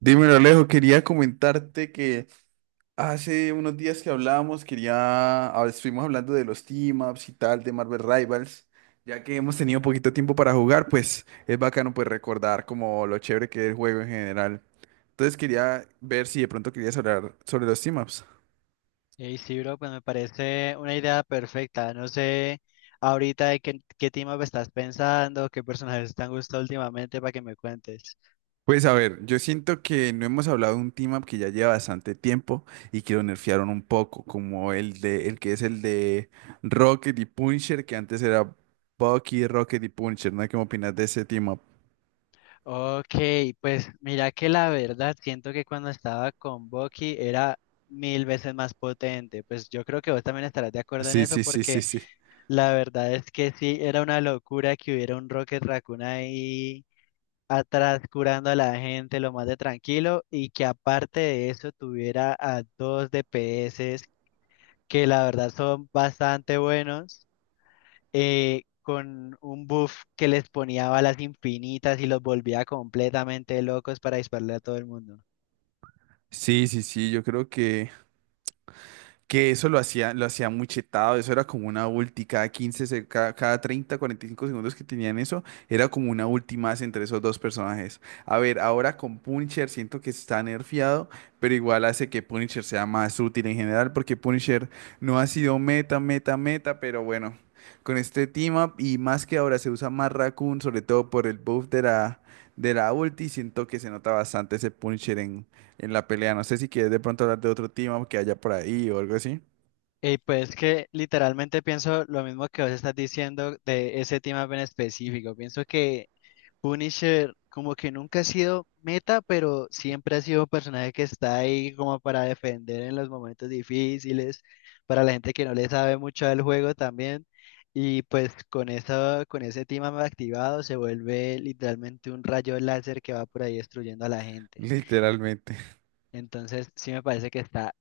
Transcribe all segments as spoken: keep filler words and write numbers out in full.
Dímelo, Alejo, quería comentarte que hace unos días que hablábamos, quería, ah, estuvimos hablando de los team-ups y tal, de Marvel Rivals, ya que hemos tenido poquito tiempo para jugar, pues es bacano pues recordar como lo chévere que es el juego en general. Entonces quería ver si de pronto querías hablar sobre los team-ups. Hey, sí, bro, pues me parece una idea perfecta. No sé ahorita de qué, qué team up estás pensando, qué personajes te han gustado últimamente para que me cuentes. Pues a ver, yo siento que no hemos hablado de un team up que ya lleva bastante tiempo y que lo nerfearon un poco, como el de el que es el de Rocket y Puncher, que antes era Bucky, Rocket y Puncher, ¿no? ¿Qué opinas de ese team up? Ok, pues mira que la verdad siento que cuando estaba con Bucky era mil veces más potente. Pues yo creo que vos también estarás de acuerdo en Sí, eso sí, sí, sí, porque sí. la verdad es que sí, era una locura que hubiera un Rocket Raccoon ahí atrás curando a la gente lo más de tranquilo y que aparte de eso tuviera a dos D P S que la verdad son bastante buenos, eh, con un buff que les ponía balas infinitas y los volvía completamente locos para dispararle a todo el mundo. Sí, sí, sí, yo creo que que eso lo hacía, lo hacía muy chetado, eso era como una ulti, cada quince se- cada, cada treinta, cuarenta y cinco segundos que tenían eso, era como una ulti más entre esos dos personajes. A ver, ahora con Punisher siento que está nerfeado, pero igual hace que Punisher sea más útil en general, porque Punisher no ha sido meta, meta, meta, pero bueno, con este team up y más que ahora se usa más Raccoon, sobre todo por el buff de la, de la ulti, siento que se nota bastante ese Punisher en la pelea. No sé si quieres de pronto hablar de otro tema que haya por ahí o algo así. Y pues que literalmente pienso lo mismo que vos estás diciendo de ese team up en específico. Pienso que Punisher como que nunca ha sido meta, pero siempre ha sido un personaje que está ahí como para defender en los momentos difíciles, para la gente que no le sabe mucho del juego también. Y pues con eso, con ese tema activado se vuelve literalmente un rayo láser que va por ahí destruyendo a la gente. Literalmente. Entonces, sí me parece que está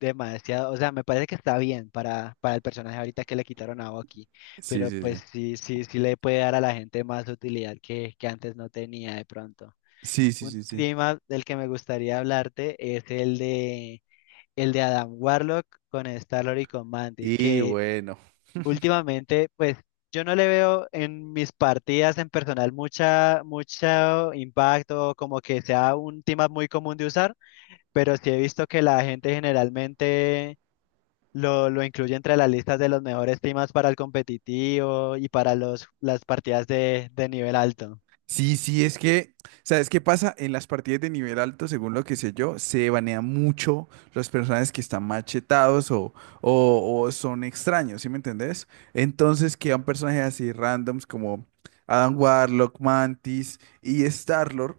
demasiado, o sea, me parece que está bien para, para el personaje ahorita que le quitaron a Bucky, Sí, pero sí, sí. pues sí, sí, sí le puede dar a la gente más utilidad que, que antes no tenía de pronto. Sí, sí, Un sí, sí. tema del que me gustaría hablarte es el de, el de Adam Warlock con Star-Lord y con Mantis, Y que bueno. últimamente, pues, yo no le veo en mis partidas en personal mucha, mucho impacto, como que sea un tema muy común de usar, pero sí he visto que la gente generalmente lo, lo incluye entre las listas de los mejores temas para el competitivo y para los, las partidas de, de nivel alto. Sí, sí, es que, ¿sabes qué pasa? En las partidas de nivel alto, según lo que sé yo, se banean mucho los personajes que están machetados o, o, o son extraños, ¿sí me entendés? Entonces quedan personajes así randoms como Adam Warlock, Mantis y Starlord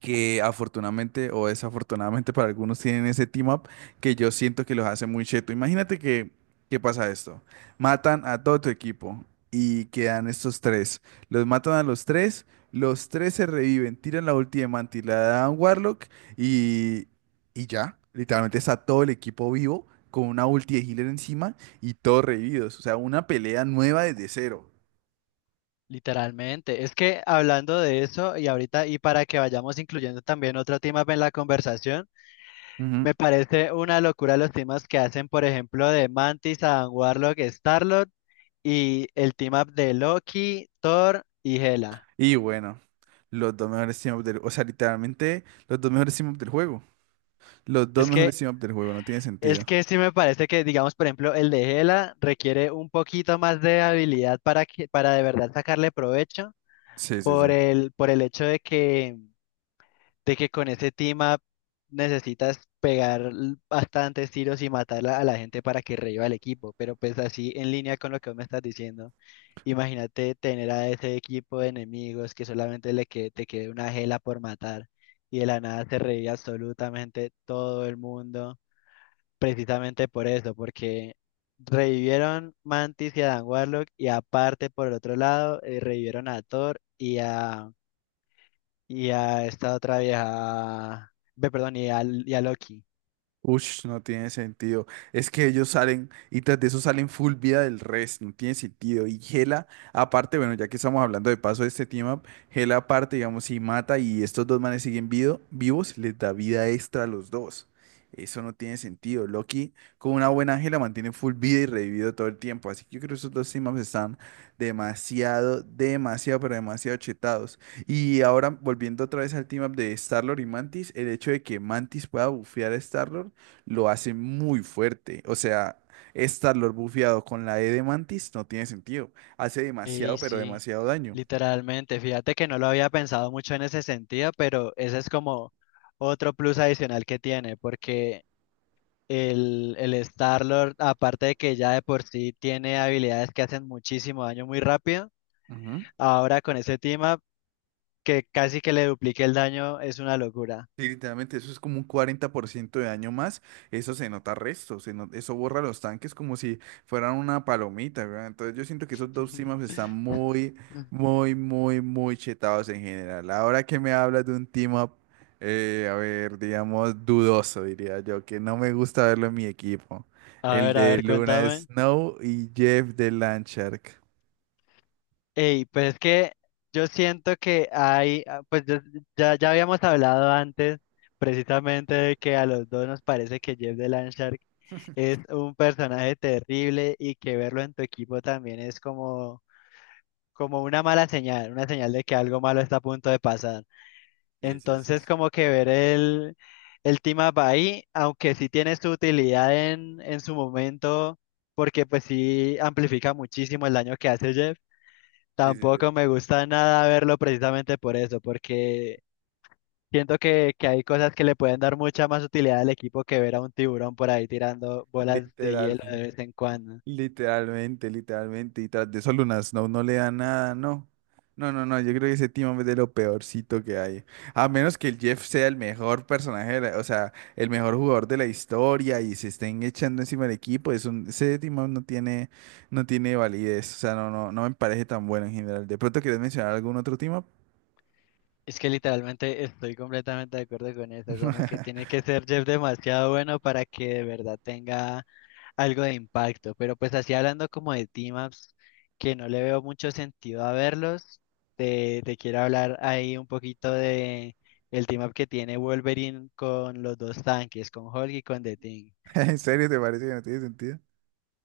que afortunadamente o desafortunadamente para algunos tienen ese team up que yo siento que los hace muy cheto. Imagínate que, ¿qué pasa esto? Matan a todo tu equipo y quedan estos tres. Los matan a los tres, los tres se reviven, tiran la ulti de Mantis, la dan a Warlock y, y ya. Literalmente está todo el equipo vivo con una ulti de healer encima y todos revividos. O sea, una pelea nueva desde cero. Literalmente. Es que hablando de eso y ahorita y para que vayamos incluyendo también otro tema en la conversación, Ujú. me parece una locura los temas que hacen, por ejemplo, de Mantis, Adam Warlock, Starlord y el team up de Loki, Thor y Hela. Y bueno. Los dos mejores team up del... O sea, literalmente, los dos mejores team up del juego. Los dos Es que mejores team up del juego, no tiene Es sentido. que sí me parece que, digamos, por ejemplo, el de Gela requiere un poquito más de habilidad para que, para de verdad sacarle provecho Sí, sí, por sí. el, por el hecho de que, de que con ese team up necesitas pegar l- bastantes tiros y matar la- a la gente para que reviva el equipo. Pero pues así en línea con lo que vos me estás diciendo, imagínate tener a ese equipo de enemigos que solamente le que, te quede una Gela por matar y de la nada se revive absolutamente todo el mundo. Precisamente por eso, porque revivieron Mantis y a Dan Warlock y aparte por el otro lado eh, revivieron a Thor y a, y a esta otra vieja, ve, perdón, y a, y a Loki. Ush, no tiene sentido. Es que ellos salen y tras de eso salen full vida del resto, no tiene sentido. Y Gela, aparte, bueno, ya que estamos hablando de paso de este team up, Gela aparte, digamos, si mata y estos dos manes siguen vido- vivos, les da vida extra a los dos. Eso no tiene sentido. Loki, con una buena Gela, mantiene full vida y revivido todo el tiempo. Así que yo creo que esos dos team ups están demasiado, demasiado, pero demasiado chetados. Y ahora, volviendo otra vez al team up de Star-Lord y Mantis, el hecho de que Mantis pueda bufear a star lo hace muy fuerte. O sea, Star-Lord bufeado con la E de Mantis no tiene sentido. Hace demasiado, Y pero sí, demasiado daño. literalmente, fíjate que no lo había pensado mucho en ese sentido, pero ese es como otro plus adicional que tiene, porque el, el Star-Lord, aparte de que ya de por sí tiene habilidades que hacen muchísimo daño muy rápido, ahora con ese team up que casi que le duplique el daño es una locura. Sí, literalmente eso es como un cuarenta por ciento de daño más. Eso se nota resto, se no- eso borra los tanques como si fueran una palomita, ¿verdad? Entonces yo siento que esos dos teams están muy, muy, muy, muy chetados en general. Ahora que me hablas de un team up, eh, a ver, digamos, dudoso, diría yo, que no me gusta verlo en mi equipo. A El ver, a de ver, Luna cuéntame. Snow y Jeff de Landshark. Ey, pues es que yo siento que hay, ah, pues yo- ya, ya habíamos hablado antes precisamente de que a los dos nos parece que Jeff de Landshark es un personaje terrible y que verlo en tu equipo también es como, como una mala señal, una señal de que algo malo está a punto de pasar. Sí, sí, sí. Entonces, Sí, como que ver el, el team up ahí, aunque sí tiene su utilidad en, en su momento, porque pues sí amplifica muchísimo el daño que hace Jeff, sí, sí. tampoco me gusta nada verlo precisamente por eso, porque siento que, que hay cosas que le pueden dar mucha más utilidad al equipo que ver a un tiburón por ahí tirando bolas de Literal. hielo de vez en cuando. Literalmente, literalmente. Y tras de eso Luna Snow no le da nada, no. No, no, no. Yo creo que ese Timon es de lo peorcito que hay. A menos que el Jeff sea el mejor personaje, de la- o sea, el mejor jugador de la historia y se estén echando encima del equipo. Es un, ese Timon no tiene, no tiene validez. O sea, no, no, no me parece tan bueno en general. ¿De pronto quieres mencionar algún otro Timon? Es que literalmente estoy completamente de acuerdo con eso, como que tiene que ser Jeff demasiado bueno para que de verdad tenga algo de impacto, pero pues así hablando como de team-ups, que no le veo mucho sentido a verlos, te, te quiero hablar ahí un poquito de el team-up que tiene Wolverine con los dos tanques, con Hulk y con The Thing. ¿En serio te parece que no tiene sentido?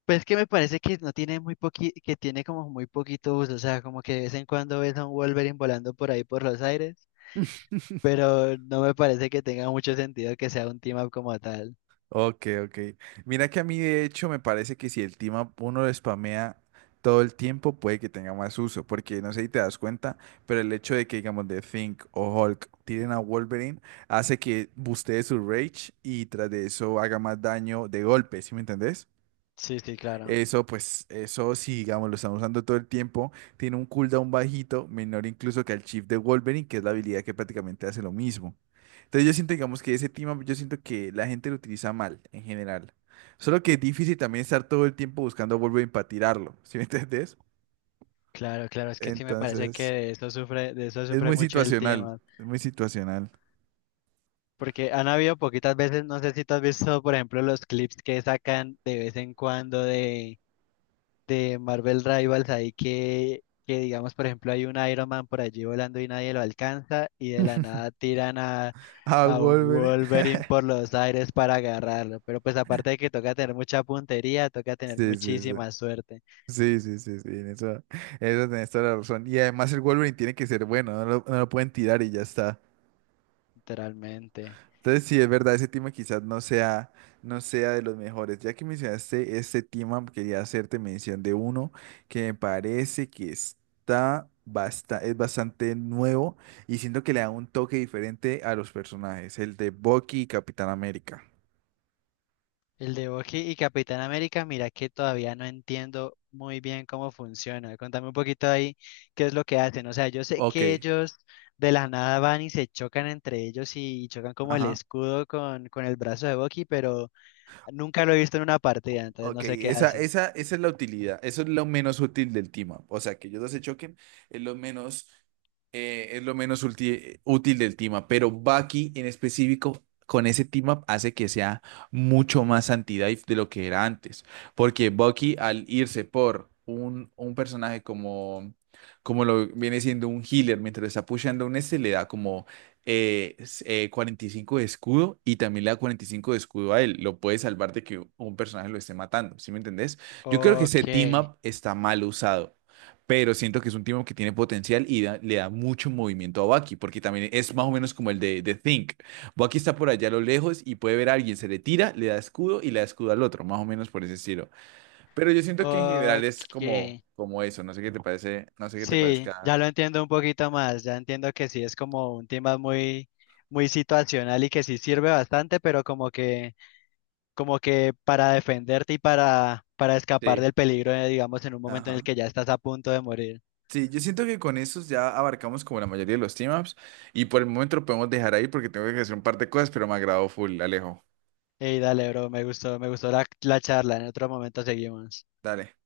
Pues que me parece que no tiene muy poqui, que tiene como muy poquito uso, o sea, como que de vez en cuando ves a un Wolverine volando por ahí por los aires, pero no me parece que tenga mucho sentido que sea un team-up como tal. Ok, ok. Mira que a mí de hecho me parece que si el team up uno lo spamea todo el tiempo puede que tenga más uso, porque no sé si te das cuenta, pero el hecho de que digamos The Think o Hulk tiren a Wolverine hace que bustee su rage y tras de eso haga más daño de golpe, ¿sí me entendés? Sí, sí, claro. Eso, pues, eso sí, digamos, lo estamos usando todo el tiempo. Tiene un cooldown bajito, menor incluso que el Chief de Wolverine, que es la habilidad que prácticamente hace lo mismo. Entonces yo siento, digamos, que ese team, up, yo siento que la gente lo utiliza mal, en general. Solo que es difícil también estar todo el tiempo buscando a Wolverine para tirarlo, ¿sí me entendés? Claro, claro, es que sí me parece que Entonces, de eso sufre, de eso es sufre muy mucho el situacional, team. es muy situacional. Porque han habido poquitas veces, no sé si tú has visto, por ejemplo, los clips que sacan de vez en cuando de, de Marvel Rivals ahí que, que digamos, por ejemplo, hay un Iron Man por allí volando y nadie lo alcanza y de la nada tiran a, A a un Wolverine. Wolverine por los aires para agarrarlo. Pero pues aparte de que toca tener mucha puntería, toca tener Sí, sí, sí. muchísima suerte, Sí, sí, sí, sí, en eso, en eso tenés toda la razón. Y además el Wolverine tiene que ser bueno, no lo, no lo pueden tirar y ya está. literalmente. Entonces, sí, es verdad, ese tema quizás no sea, no sea de los mejores. Ya que mencionaste este tema, quería hacerte mención de uno que me parece que está basta, es bastante nuevo y siento que le da un toque diferente a los personajes, el de Bucky y Capitán América. El de Bucky y Capitán América, mira que todavía no entiendo muy bien cómo funciona. Contame un poquito ahí qué es lo que hacen. O sea, yo sé Ok. que ellos de la nada van y se chocan entre ellos y chocan como el Ajá. escudo con, con el brazo de Bucky, pero nunca lo he visto en una partida, entonces no Ok, sé qué esa, hacen. esa, esa es la utilidad, eso es lo menos útil del team up. O sea, que ellos dos se choquen es lo menos, eh, es lo menos ulti- útil del team up, pero Bucky en específico con ese team up hace que sea mucho más anti-dive de lo que era antes, porque Bucky al irse por un, un personaje como, como lo viene siendo un healer mientras está pusheando un este, le da como eh, s- eh, cuarenta y cinco de escudo y también le da cuarenta y cinco de escudo a él. Lo puede salvar de que un personaje lo esté matando, ¿sí me entendés? Yo creo que Ok, ese team up está mal usado, pero siento que es un team up que tiene potencial y da- le da mucho movimiento a Baki, porque también es más o menos como el de, de Think. Baki está por allá a lo lejos y puede ver a alguien, se le tira, le da escudo y le da escudo al otro, más o menos por ese estilo. Pero yo siento que en general es ok. como, como eso, no sé qué te parece, no sé qué te Sí, parezca. ya lo entiendo un poquito más. Ya entiendo que sí es como un tema muy, muy situacional y que sí sirve bastante, pero como que como que para defenderte y para, para escapar Sí. del peligro, eh, digamos, en un momento en el Ajá. que ya estás a punto de morir. Sí, yo siento que con esos ya abarcamos como la mayoría de los team ups y por el momento lo podemos dejar ahí porque tengo que hacer un par de cosas, pero me agradó full, Alejo. Ey, dale, bro, me gustó, me gustó la, la charla. En otro momento seguimos. Dale.